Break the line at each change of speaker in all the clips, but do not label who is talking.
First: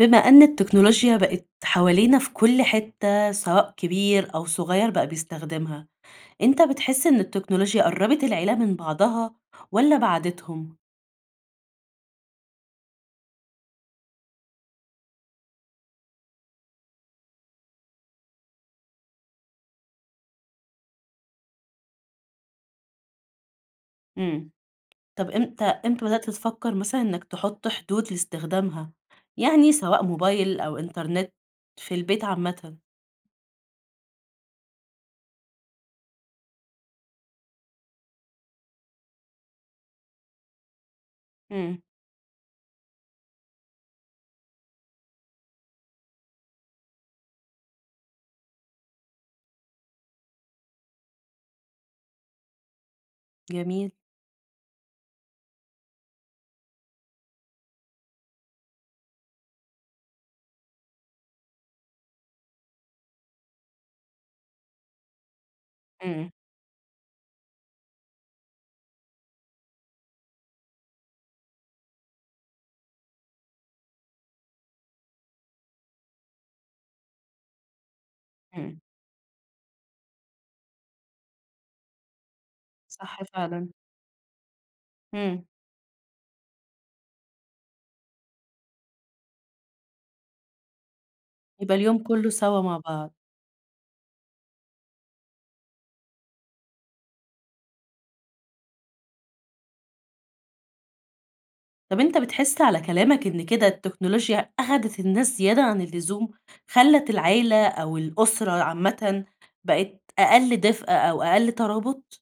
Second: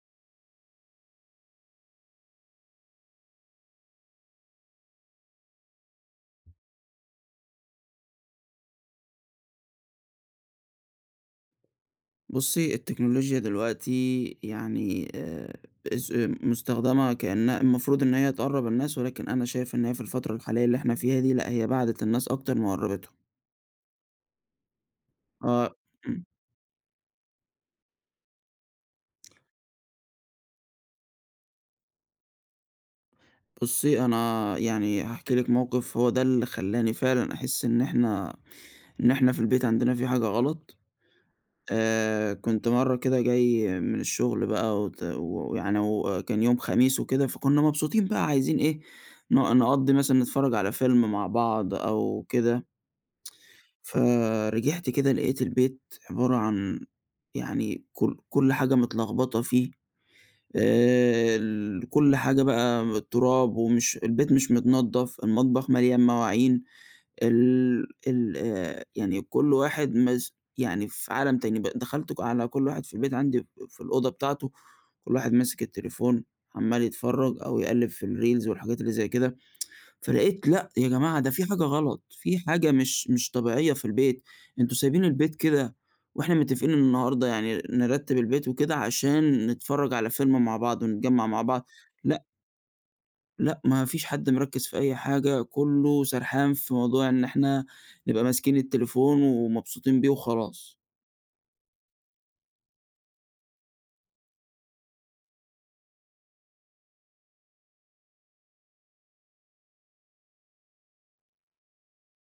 بما أن التكنولوجيا بقت حوالينا في كل حتة سواء كبير أو صغيّر بقى بيستخدمها. أنت بتحس إن التكنولوجيا قرّبت العيلة من بعضها والّا بعدتهم؟
بُصّي، التكنولوجيا دلوقتي يعني آآ، اس مستخدمة كأنها المفروض إن هي تقرًّب الناس، ولكن أنا شايف إن هي في الفترة الحالية اللي إحنا فيها دي لأ، هي بعدِت الناس أكتر ما قربتّهم.
امم، طيب إمتى
آه
إمتى
امم.
بدأت تفكَّر مثلًا إنك تحط حدود لاستخدامها، يعني سواء موبايل أو إنترنت في البيت عامةً؟
بُصّي، أنا يعني هاحكي لِك موقف، هو ده اللي خلاني فعلًا أحس إن احنا إن احنا في البيت عندنا في حاجة غلط.
امم.
آآ، كنت مَرّة كده جاي من الشغل بقى وت ويعني وكان يوم خميس وكده، فكنا مبسوطين بقى عايزين إيه ن نقضّي مثلًا نتفرج على فيلم مع بعض أو كده
جميل.
فرجعت كده لقيت البيت عبارة عن يعني كُلّ كُلّ حاجة متلخبطة فيه. آآ، ال كُلّ حاجة بقى التراب ومش البيت مش متنضّف، المطبخ مليان
امم.
مواعين، ال ال آآ، يعني كُلّ واحد مس يعني في عالم تاني. ب دخلت ك على كُلّ واحد في البيت عندي في الأوضة بتاعته، كُلّ واحد ماسك التليفون عمال يتفرج أو يقلِّب في الريلز
امم.
والحاجات اللي زي كده. فلقيت لأ يا جماعة، ده في حاجة غلط، في حاجة مش
صح
مش
فعلًا.
طبيعية في البيت. أنتم سايبين البيت
امم.
كده وإحنا متفقين النهاردة يعني نرتب البيت وكده عشان نتفرج على فيلم مع بعض ونتجمّع مع بعض،
يبقى اليوم
لأ
كله سوا مع بعض.
لأ ما فيش حد مركّز في أي حاجة، كُلّه سرحان في موضوع إن إحنا نبقى ماسكين التليفون ومبسوطين بيه وخلاص.
طب أنتَ بتحس على كلامك إن كده التكنولوجيا أخدِت الناس زيادة عن اللزوم؟ خلّت العيلة أو الأسرة عامةً بقِت أقل دفء أو أقل ترابط؟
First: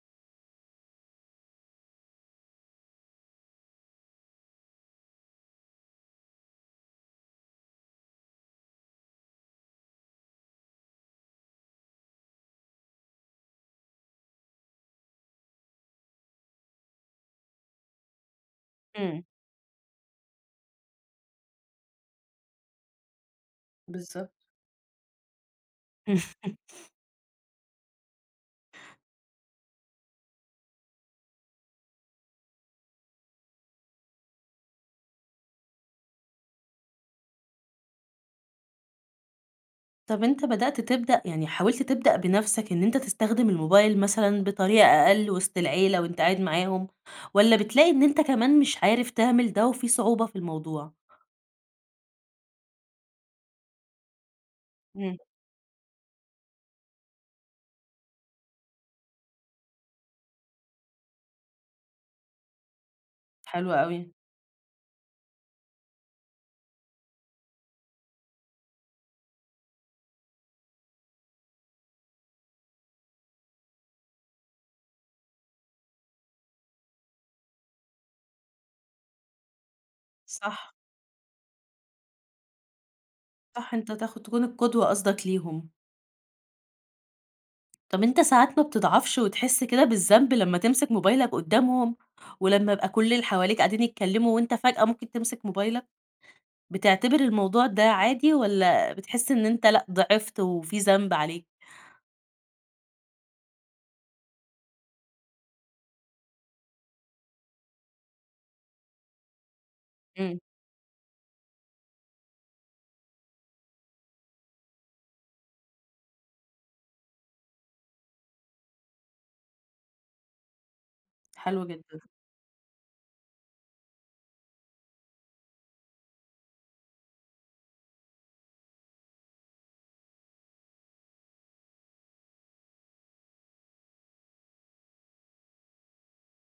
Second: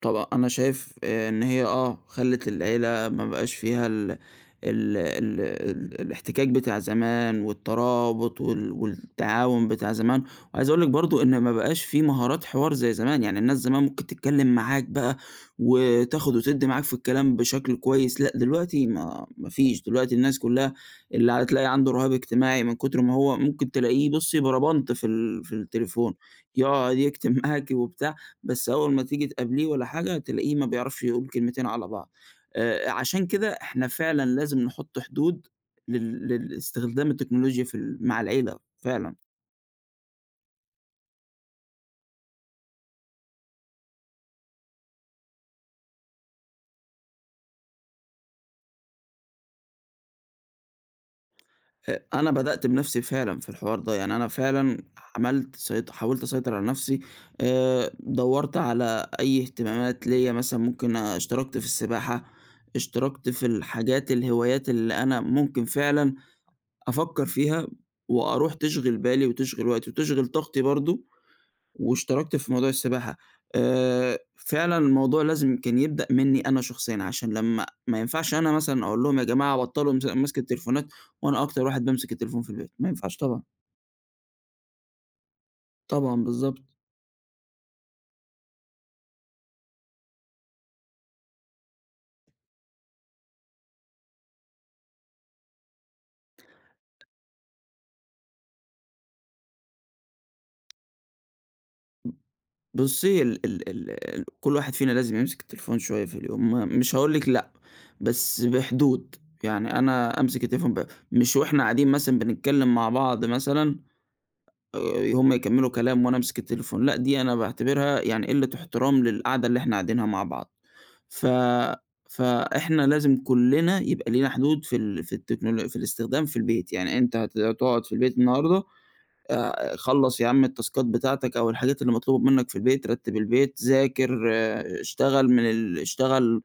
طب أنا شايف آآ إن هي آه خلّت العيلة ما بقاش فيها ال ال ال ال الإحتكاك بتاع زمان والترابط وال والتعاون بتاع زمان، وعايز أقول لِك برضو إن ما بقاش في مهارات حوار زي زمان، يعني الناس زمان ممكن تتكلّم معاك بقى وتاخد وتدِّي معاك في الكلام بشكل كويس، لأ دلوقتي
امم.
ما ما فيش، دلوقتي الناس كلّها اللي ع تلاقي عنده رهاب اجتماعي من كتر ما هو ممكن تلاقيه
بالضبط.
بُصّي بربنط في ال في التليفون، يقعد يكتب معاكِ وبتاع، بس أول ما تيجي تقابليه والّا حاجة تلاقيه ما بيعرفش يقول كلمتين على بعض، آآ عشان كده إحنا فعلًا لازم نحط حدود لل للإستخدام التكنولوجيا في ال مع العيلة فعلًا.
طب أنتَ بدأت تبدأ يعني حاولت تبدأ بنفْسك إن أنتَ تستخدم الموبايل مثلًا بطريقة أقل وسط العيلة وأنتَ قاعد معاهم؟ والّا بتلاقي إن أنتَ كمان مش عارف تعمل ده وفي صعوبة في الموضوع؟
أ أنا بدأت بنفْسي فعلًا في الحوار ده، يعني أنا فعلًا
امم.
عملت سيط حاولت أسيطر على نفْسي، آآ دوَّرت على أي اهتمامات ليّا مثلًا ممكن اشتركت في السباحة، اشتركت في
حلو
الحاجات
أوي.
الهوايات اللي أنا ممكن فعلًا أفكَّر فيها وأروح تشغل بالي وتشغل وقتي وتشغل طاقتي برضو، واشتركت في موضوع السباحة، آآ فعلًا الموضوع لازم كان يبدأ مني أنا شخصيًا، عشان لمّا ما ينفعش أنا مثلًا أقول لهم يا جماعة بطلوا مس مَسك
صح.
التليفونات، وأنا أكتر واحد بيمسك التليفون في البيت، ما ينفعش طبعًا.
صح أنتَ تاخ تكون القدوة قصدك ليهم.
طبعًا بالضبط.
طب أنت ساعات ما بتضعفش وتحس كده بالذنب لمّا تمسك موبايلك قدّامهم؟ ولمّا يبقى كلّ اللي حواليك قاعدين يتكلّموا وأنت فجأة ممكن تمسك موبايلك؟ بتعتبر الموضوع ده عادي، والَّا بتحس إن أنت لأ ِضِعفت وفي ذنب عليك؟
بُصّي ال ال ال كلّ واحد فينا لازم يمسك التليفون شوية في اليوم م مش هاقول لِك لأ، بس بحدود يعني أنا
إمم.
أمسك التليفون ب مش وإحنا قاعدين مثلًا بنتكلّم مع بعض مثلًا، آآ هُم يكمّلوا كلام وأنا أمسك التليفون، لأ دي أنا باعتبرها يعني قلة إحترام للقعدة اللي إحنا قاعدينها مع بعض، ف
حلو جدًا.
فإحنا لازم كلّنا يبقى لينا حدود في ال في التكنولو في الإستخدام في البيت، يعني أنت هت هتقعد في البيت النهارده، آآ خلَّص يا عم التاسكات بتاعتك أو الحاجات اللي مطلوبة منك في البيت، رتِّب البيت، ذاكر، آآ اشتغل من ال اشتغل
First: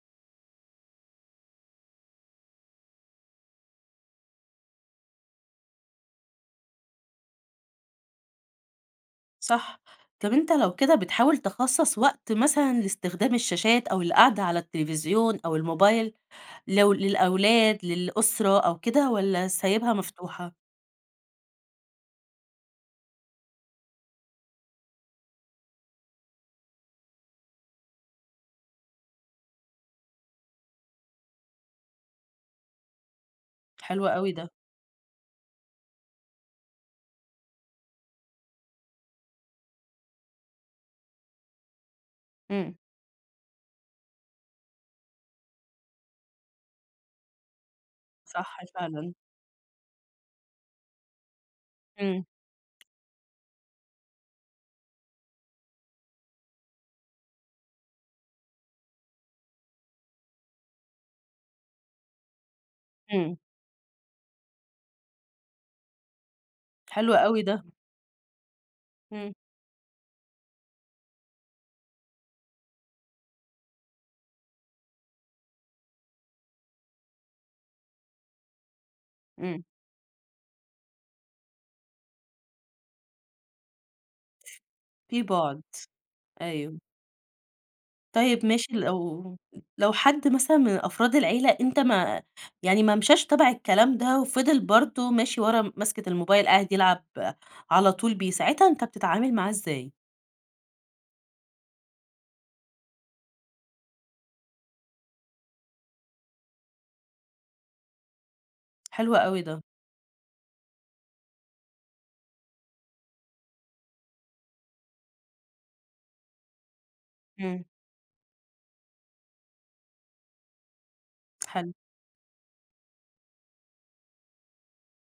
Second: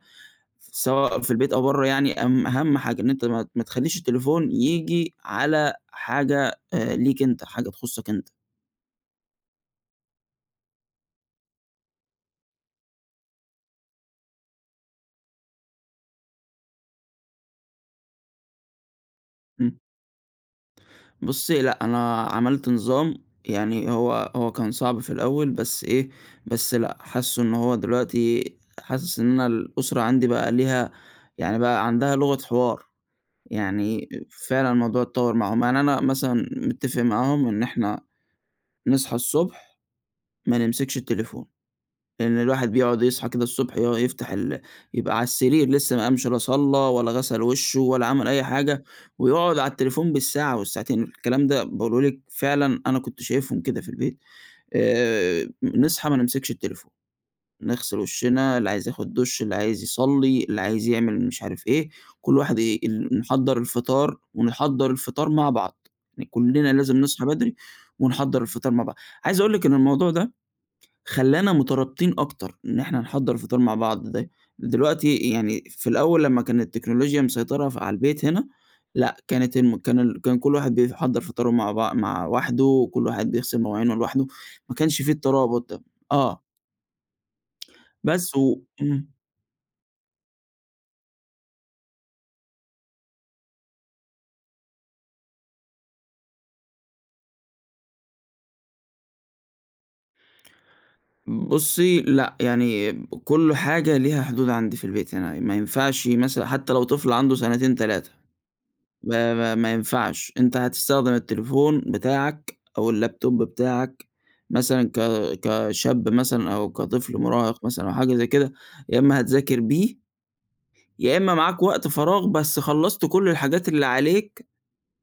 سواء في البيت أو برّه يعني، أم أهم حاجة إن أنت ما ما تخلّيش التليفون ييجي على حاجة آآ ليك أنت، حاجة تخصّك أنت.
صح طب أنت لو كده بتحاول تِخَصَّص وقت مثلًا لإستخدام الشاشات، أو القعدة على التلفزيون أو الموبايل، لو للأولاد للأسرة أو كده، والَّا
إمم.
سايبها مفتوحة؟
بُصّي لأ أنا عملت نظام يعني هو هو كان صعب في الأول بس إيه، بس لأ حاسّه إن هو دلوقتي حاسس إن أنا الأسرة عندي بقى ليها يعني بقى عندها لغة حوار،
حلو
يعني
أوي ده.
فعلًا الموضوع اتطوّر معاهم، يعني أنا مثلًا متفق معاهم إن إحنا نصحى الصبح ما نمسكش التليفون، لإن الواحد
إمم.
بيقعد يصحى كده الصبح يُقع يفتح ال يبقى على السرير لسّه ما قامش لا صلّى ولا غسَل وشُّه ولا عمل أي
صح
حاجة،
فعلًا.
ويقعد على التليفون بالساعة والساعتين، الكلام ده باقوله لِك
إمم.
فعلًا أنا كنت شايفهم كده في البيت، آآ نصحى ما نمسكش التليفون، نغسل وشنا اللي عايز ياخد دش اللي عايز يصلّي اللي عايز يعمل مش عارف إيه، كلّ واحد ي ال
إمم.
نحضّر الفطار، ونحضّر الفطار مع بعض، كلّنا لازم
حلو
نصحى
أوي
بدري
ده.
ونحضّر الفطار مع بعض،
إمم.
عايز أقول لِك إن الموضوع ده خلّانا مترابطين أكتر، إن إحنا نحضّر الفطار ده مع بعض دا دلوقتي يعني في الأول لمّا كان التكنولوجيا مسيطرة ف على البيت هنا، لأ كانت
إمم.
الم كان كان كلّ واحد بيحضّر فطاره مع بع مع وحده، كلّ واحد بيغسل مواعينه لوحده، ما كانش في
في بُعد،
الترابط ده. آه.
أيوه.
بس
طيب
و
ماشي،
امم.
لو لو حد مثلًا من أفراد العيلة أنت ما يعني ما مشيش تبع الكلام ده وفضل برضه ماشي ورا ماسكة الموبايل، قاعد يلعب على طول بيه، ساعتها أنت بتتعامل معاه إزاي؟
بُصي لأ، يعني كل حاجة ليها حدود عندي في البيت، يعني ما ينفعش مثلًا حتى لو طفل عنده سنتين 3،
حلوة
ما
أوي
ما
ده.
ما ينفعش أنت هتستخدم التليفون بتاعك أو اللابتوب بتاعك مثلًا ك كشاب مثلًا أو كطفل
امم.
مُراهق مثلًا أو حاجة زي كده يا إما هتذاكر بيه، يا إما معاك
حلو.
وقت فراغ بس خلّصت كل الحاجات اللي عليك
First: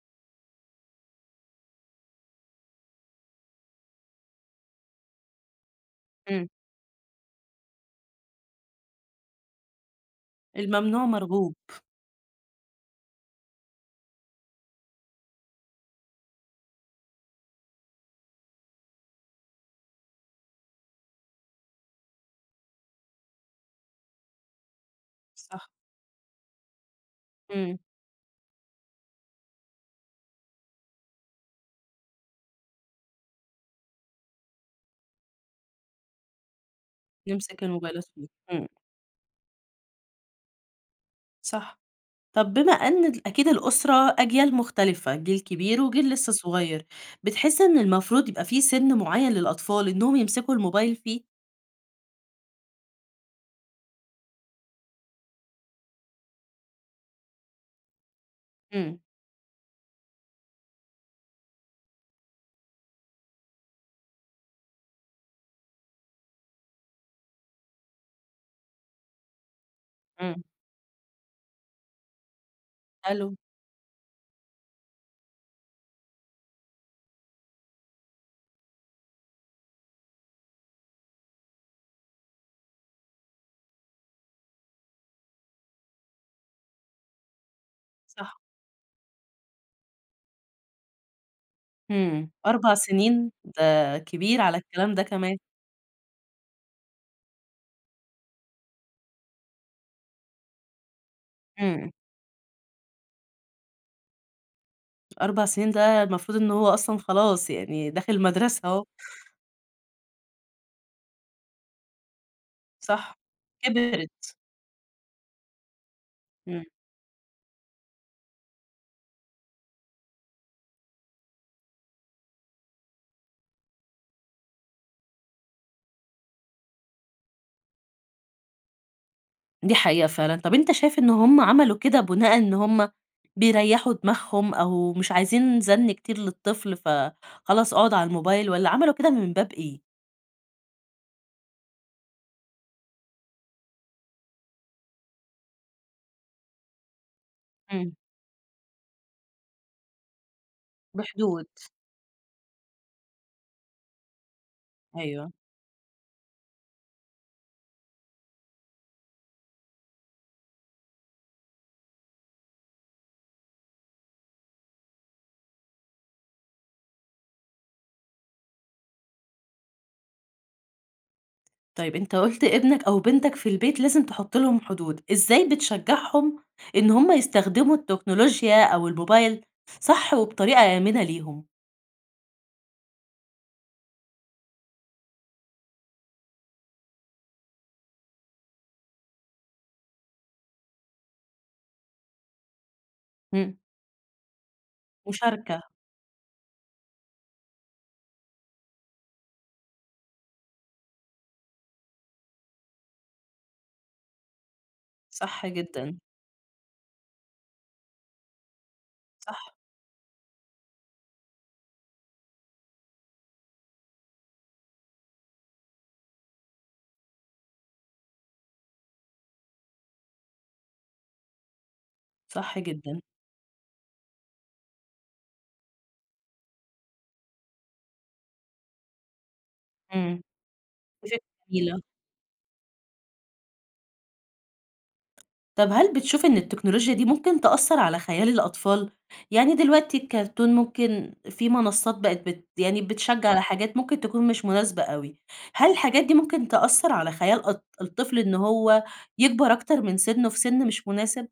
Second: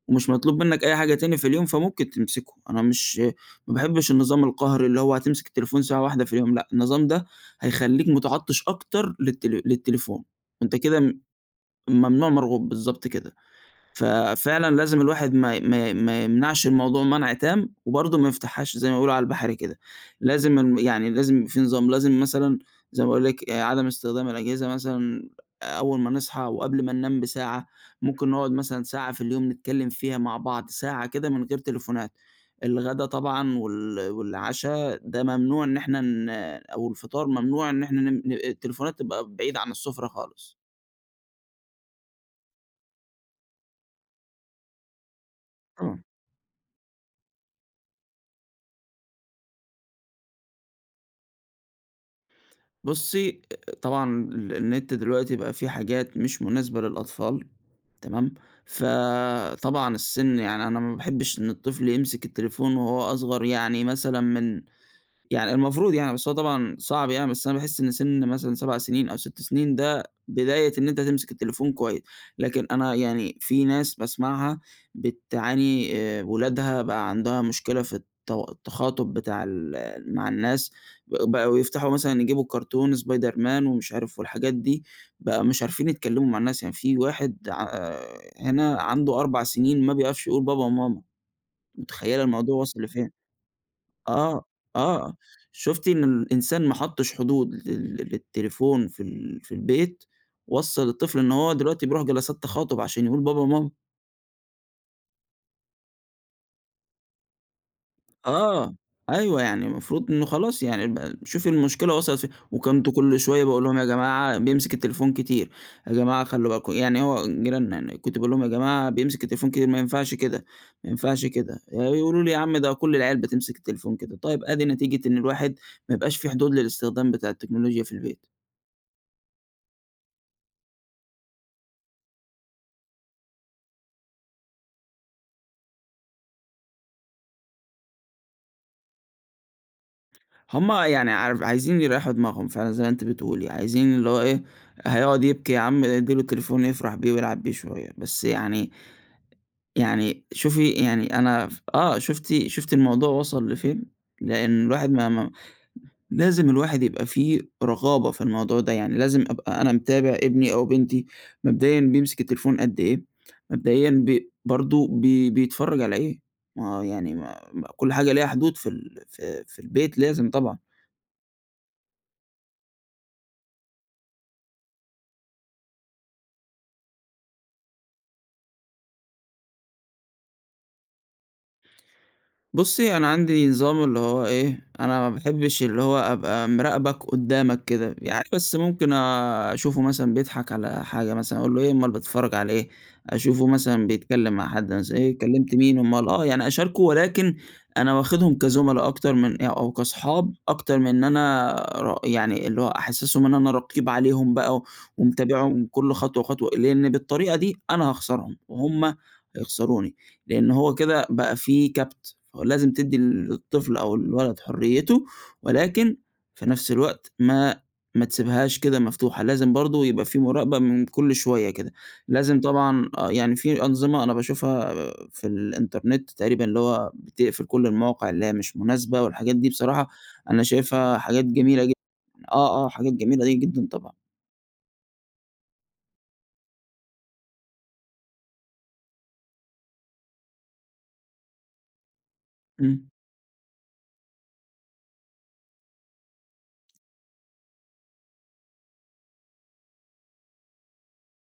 ومش مطلوب منك أي حاجة تاني في اليوم فممكن تمسكه. أنا مش ما باحبش النظام القهري اللي هو هتمسك التليفون ساعة واحدة في
إمم.
اليوم. لأ، النظام ده هيخليك مُتعطش أكتر للت للتليفون، وأنت
الممنوع
كده
مرغوب.
الممنوع مرغوب، بالضبط كده. ففعلًا لازم الواحد ما ي ما ي ما يمنعش الموضوع منع تام وبرضه ما يفتحهاش زي ما بيقولوا على البحرى كده. لازم الم يعني لازم في نظام، لازم مثلًا زي ما باقول لِك آآ عدم استخدام الأجهزة مثلًا
صح.
أول ما نصحى وقبل ما ننام بساعة.
امم.
ممكن نقعد مثلًا ساعة في اليوم نتكلم فيها مع بعض، ساعة كده من غير تليفونات. الغدا طبعًا وال والعشا ده ممنوع إن إحنا ن أو الفطار
نمسك
ممنوع إن
الموبايل
إحنا ن
[unintelligible]
ن
امم.
التليفونات تبقى بعيدة عن السفرة خالص.
صح. طَب بما أن أكيد الأسرة أجيال مختلفة، جيل كبير
آه.
وجيل لسه صغير، بتحس إن المفروض يبقى في سَنّ معيّن للأطفال إنهم يمسكوا الموبايل فيه؟
بُصّي، طبعًا ال النت دلوقتي بقى في حاجات مش مناسبة للأطفال، تمام؟
امم.
فطبعًا السِنّ، يعني أنا ما باحبش إن الطفل يمسك التليفون وهو أصغر يعني مثلًا من يعني المفروض يعني بس هو طبعًا صعب يعني، بس أنا باحس إن سِنّ مثلًا 7 سنين أو 6 سنين، ده
امم.
بداية إن أنت تمسك التليفون كويس. لكن أنا
ألو.
يعني في ناس باسمعها بتعاني، آآ ولادها بقى عندها مشكلة في التو التخاطب بتاع ال مع الناس. بقوا يفتحوا مثلًا يجيبوا الكارتون سبايدرمان ومش عارف، والحاجات دي، بقوا مش عارفين يتكلموا مع الناس. يعني في واحد ع آآ،
صح.
هنا عنده 4 سنين ما بيعرفش يقول بابا و ماما. متخيلة
امم،
الموضوع
4
وصل لفين؟!
سنين، ده
آه،
كبيرعلى الكلام ده
آه،
كمان.
شُفتِ إن الإنسان ما حطش حدود لل للتليفون في ال في البيت، وصّل الطفل إنه هو دلوقتي
امم.
بيروح جلسات تخاطب عشان يقول بابا وماما.
4 سنين ده المفروض إنه هو أصلًا خلاص يعني داخل المدرسة
آه،
أهو.
أيوه، يعني المفروض إنه خلاص يعني ب شوفي المشكلة وصلت فين؟ وكنت
صح
كُلّ شوية باقول لهم: "يا
كبْرت.
جماعة بيمسك التليفون كتير، يا جماعة خلّوا
امم.
بالكم"، يعني هو جيراننا يعني، كنت باقول لهم: "يا جماعة بيمسك التليفون كتير، ما ينفعش كده، ما ينفعش كده"، ي يقولوا لي: "يا عم ده كُلّ العيال بتمسك التليفون كده"، طيب أدي نتيجة إن الواحد ما يبقاش في حدود للاستخدام بتاع التكنولوجيا في البيت.
دي حقيقة فعلًا. طَب أنت شايف إنه هُم عملوا كده بناءً إن هُم بيريحوا دماغهم أو مش عايزين زن كتير للطفل، فخلاص اقعد على الموبايل، والّا عملوا كده من باب إيه؟
هُم يعني عار عايزين يريّحوا دماغهم فعلًا زي ما أنتِ بتقولي. عايزين اللي هو إيه، هيقعد يبكي يا عم ادّي له تليفون يفرح بيه ويلعب بيه شوية.
امم.
بس يعني يعني شوفي يعني أنا
بحدود.
ف آه شُفتِ شُفتِ الموضوع وصل لفين؟ لأن الواحد ما ما
أيوة.
لازم الواحد يبقى في رقابة في الموضوع ده يعني. لازم أبقى أنا متابع ابني أو بنتي مبدئيًا بيمسك التليفون قدّ إيه؟ مبدئيًا ب برضو بي بيتفرج على إيه؟ ما هو يعني ما ما كُلّ حاجة لها حدود في ال في في البيت لازم طبعًا.
طيب أنت قُلت ابنك أو بنتك في البيت لازم تحط لهم حدود. إزاي بتشجعهم إن هم يستخدموا التكنولوجيا أو الموبايل صح وبطريقة آمنة ليهم؟
بُصّي، أنا عندي نظام اللي هو إيه، أنا ما باحبش اللي هو أبقى مراقبك قدّامك كده. يعني بس ممكن أشوفه مثلًا بيضحك على حاجة مثلًا، أقول له: "إيه أُمّال بتتفرج عليه إيه؟" أشوفه
امم.
مثلًا بيتكلّم مع حد مث "إيه كلمت
مشاركة.
مين؟" أُمّال آه، يعني أشاركه، ولكن أنا واخذهم كزملا أكتر من أ أو كأصحاب أكتر من أنا ر يعني اللي هو أحسسهم إن أنا رقيب عليهم بقى،
صح
ومتابعهم كُلّ
جدًا.
خطوة وخطوة، لإني بالطريقة دي أنا هاخسرهم، وهُم
صح.
هيخسروني، لأنّه هو كده بقى في كَبْت، فلازم تدّي للطفل أو الولد حريته، ولكن في نَفس الوقت ما ما تسيبهاش كده مفتوحة، لازم برضو يبقى في مراقبة من كُلّ شويّة كده. لازم
صح
طبعًا
جدًا.
آه، يعني في أنظمة أنا باشوفها في الإنترنت تقريبًا اللي هو بتقفل كُلّ المواقع اللي هي مش مناسبة، والحاجات دي بصراحة
إمم..
أنا شايفها حاجات جميلة جد
[unintelligible]
آه، آه، حاجات جميلة جدًا طبعًا.
طب هل بتشوف إن التكنولوجيا دي ممكن تأثر على خيال الأطفال؟ يعني دلوقتي الكارتون ممكن في منصات بقيت بت يعني
امم.
بتشجع على حاجات ممكن تكون مش مناسبة أوي، هل الحاجات دي ممكن تأثر على خيال أط الطفل إن هو يكبر أكتر من سِنّه في سن مش مناسب؟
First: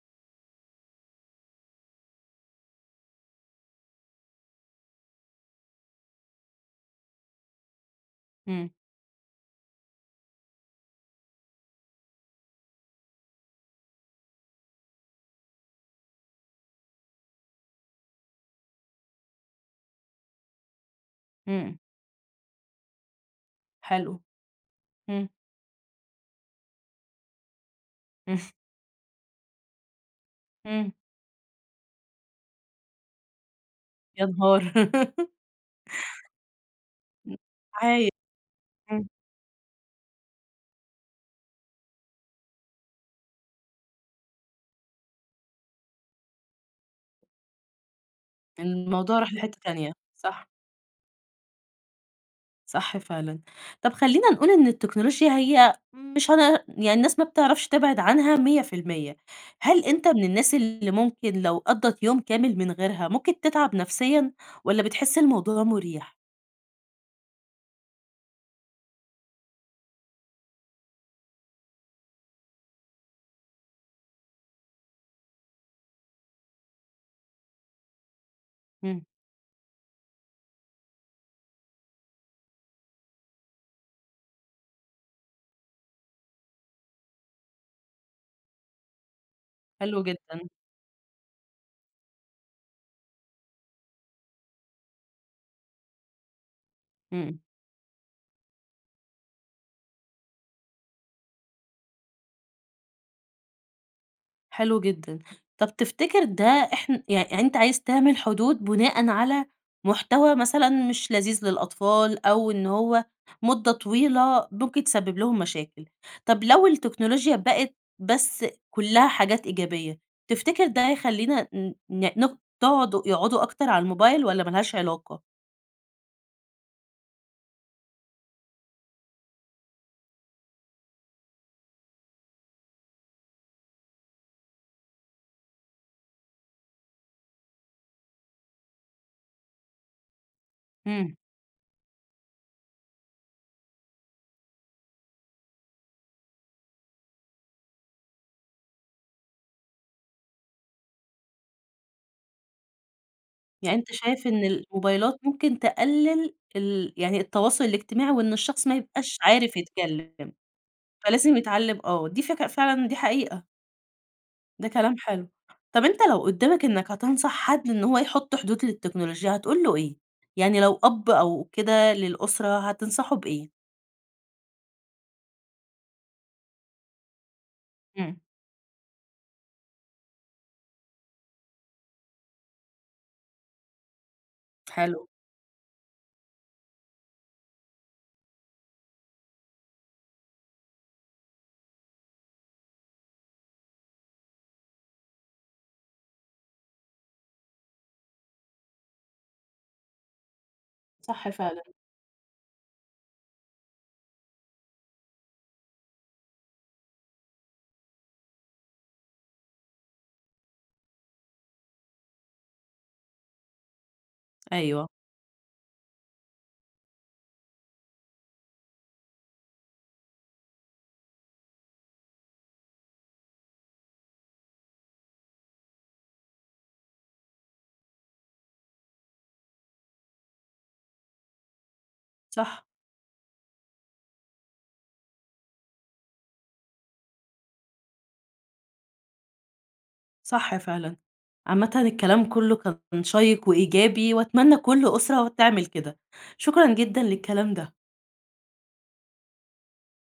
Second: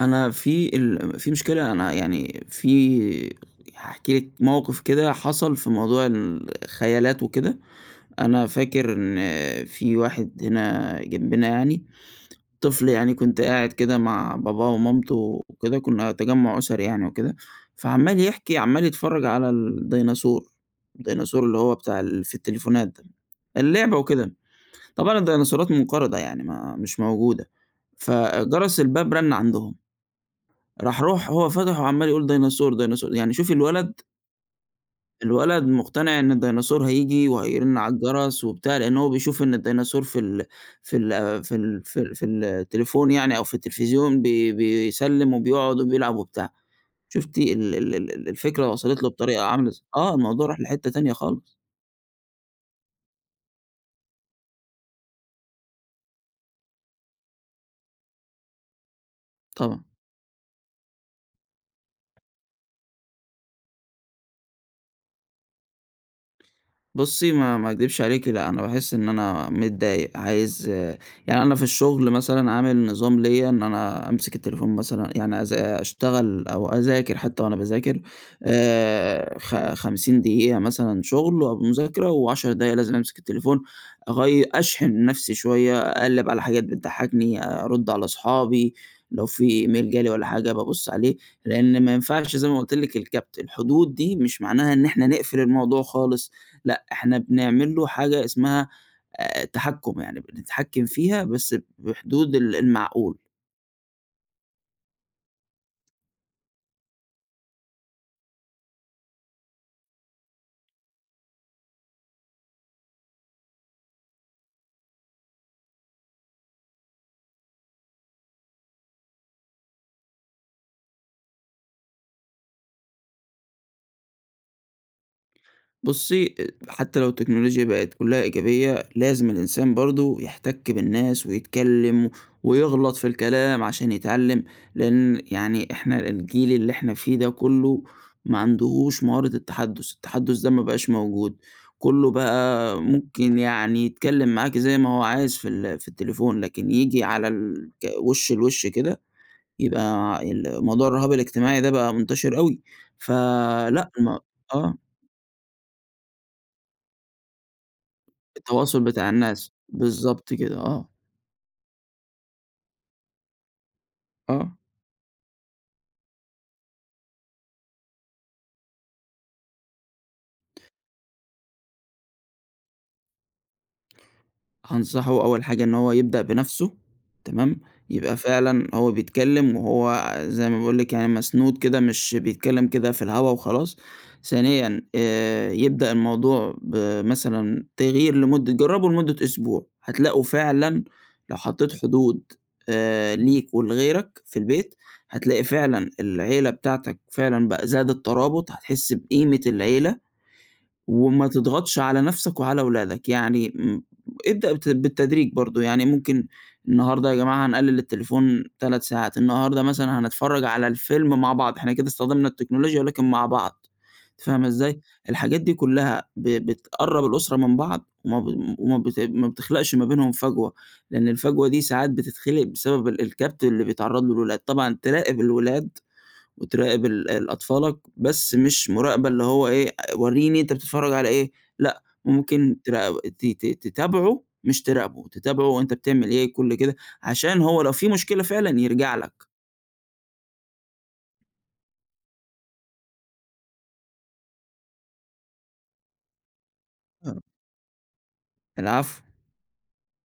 أنا في ال في مشكلة أنا يعني في هاحكي لِك موقف كده حصل في موضوع الخيالات وكده، أنا
امم.
فاكر إن في واحد هنا جنبنا يعني طفل يعني كنت قاعد كده مع باباه ومامته وكده، كنا تجمُّع أسري يعني وكده، فعمّال يحكي عمّال يتفرج على الديناصور، الديناصور اللي هو
امم.
بتاع ال في التليفونات ده، اللعبة
حلو
وكده، طبعًا
امم.
الديناصورات منقرضة يعني ما مش موجودة،
امم.
فجرس الباب رن عندهم،
امم.
راح، راح هو فتح وعمّال يقول: "ديناصور، ديناصور"، يعني شوفِي الولد؟!
يا نهار!
الولد مقتنع إن الديناصور هييجي وهيرن على
[unintelligible]
الجرس وبتاع، لأن هو
امم.
بيشوف إن الديناصور في ال في ال في ال في ال في التليفون يعني أو في التلفزيون بي بيسلّم وبيقعد وبيلعب وبتاع، شُفتِ ال ال ال الفكرة وصلت له
الموضوع راح
بطريقة
لحتة
عاملة إز
تانية،
آه، الموضوع
صح؟
راح لحتة تانية خالص.
صح فعلًا. طَب خلّينا نقول إن التكنولوچيا هي مش هنع يعني الناس ما بتعرفش تبعد عنها 100%
طبعًا.
هل أنت من الناس اللي ممكن لو قضِّت يوم كامل من غيرها، ممكن تتعب نفسيًا، والَّا بتحس الموضوع مُريح؟
بُصي ما ما اكدبش عليكِ لأن أنا باحس إن أنا متضايق، عايز يعني أنا في الشغل مثلًا عامل نظام ليّا، إن أنا أمسك التليفون مثلًا يعني أذا أشتغل أو أذاكر حتى وأنا باذاكر
امم.
آآ خ خمسين دقيقة مثلًا شغل أو مذاكرة، وعشر دقايق لازم أمسك التليفون أغيّ أشحن نفسي شوية، أقلّب على حاجات بتضحكني، أرُد على صُحابي، لو في إيميل جا
حلو
لي والّا
جدًا.
حاجة بابص عليه لأن ما ينفعش زي ما قلت لِك الكبّت، الحدود دي، مش معناها إن إحنا نقفل الموضوع خالص، لأ إحنا
امم.
بنعمل له حاجة اسمها آآ، تحكُم يعني بنتحكم فيها بس بحدود ال المعقول.
حلو جدًا. طَب تفتكر ده احن يعني أنت عايز تعمل حدود بناءً على محتوى مثلًا مش لذيذ للأطفال، أو إن هو مدة طويلة ممكن تسبب لهم مشاكل. طَب لو التكنولوچيا بقِت بس كُلّها حاجات إيجابية، تفتكر ده يخلّينا ن ن نق تقعد يقعدوا أكتر على الموبايل، والّا ما لهاش علاقة؟
بُصي أ حتى لو التكنولوچيا بقِت كلها إيجابية، لازم الإنسان برضه يحتَك بالناس، ويتكلّم، ويغلط في الكلام عشان يتعلّم، لأن يعني إحنا الجيل اللي إحنا فيه ده كله، ما عندهوش مهارة التحدُّث، التحدُّث ده ما بَقاش
امم.
موجود. كله بقى ممكن يعني يتكلّم معاكِ زي ما هو عايز في ال في التليفون لكن ييجي على الك وِش لوِش كده، يبقى ال موضوع الرُهاب الاجتماعي ده بقى مُنتشر أوي
يعني
فلأ
أنت
ما
شايف إن
آه.
الموبايلات ممكن تقلل ال يعني التواصل الاجتماعي، وإن الشخص ما
التواصُل بتاع
يبقاش
الناس،
عارف يتكلّم كده،
بالضبط كده، آه.
فلازم يتعلم آه دي فكرة فعلًا، دي حقيقة.
آه.
ده كلام حلو، طب أنت لو قدّامك إنك هتنصح حد إن هو يحط حدود للتكنولوجيا، هتقول له إيه؟ يعني لو أب أو كده للأسرة هتنصحه بإيه؟
هانصحه أول حاجة إن هو يبدأ بنفْسه تمام، يبقى
إمم.
فعلًا هو بيتكلّم وهو زي ما باقول لِك يعني مسنود كده مش بيتكلّم كده في الهوا وخلاص، ثانيًا
حلو.
آآ يبدأ الموضوع بمثلًا تغيير لمُدّة جرّبوا لمُدّة أسبوع، هتلاقوا فعلًا لو حطيت حدود آآ ليك ولغيرك في البيت، هتلاقي فعلًا العيلة بتاعتك فعلًا بقى زادت ترابط، هتحس بقيمة العيلة، وما
صح فعلًا.
تضغطش على نفْسك وعلى ولادك، يعني م ابدأ بت بالتدريج برضو، يعني ممكن النهارده يا جماعة هنقلل التليفون 3 ساعات، النهارده مثلًا هنتفرّج على الفيلم مع بعض، إحنا كده استخدمنا التكنولوجيا ولكن مع بعض، أنتِ فاهمة إزاي؟
أيوه.
الحاجات دي كلّها ب بتقرّب الأسرة من بعض، وما ب وما بت ما بتخلقش ما بينهم فجوة، لإن الفجوة دي ساعات بتتخلق بسبب ال الكبت اللي بيتعرّض له الولاد، طبعًا تراقب الولاد وتراقب ال ال أطفالك، بس مش مراقبة اللي هو إيه، وريني أنت بتتفرّج على إيه، لأ ممكن
صح.
تراق ت ت تتابعه مش تراقبه، تتابعه هو أنت بتعمل إيه كلّ كده، عشان هو لو في مشكلة فعلًا يرجع لك.
صح فعلًا، عامةً الكلام كلّه كان شيّق وإيجابي، وأتمنى كلّ أسرة تعمل كده. شكرًا جدًا
آه.
للكلام ده.
العفو.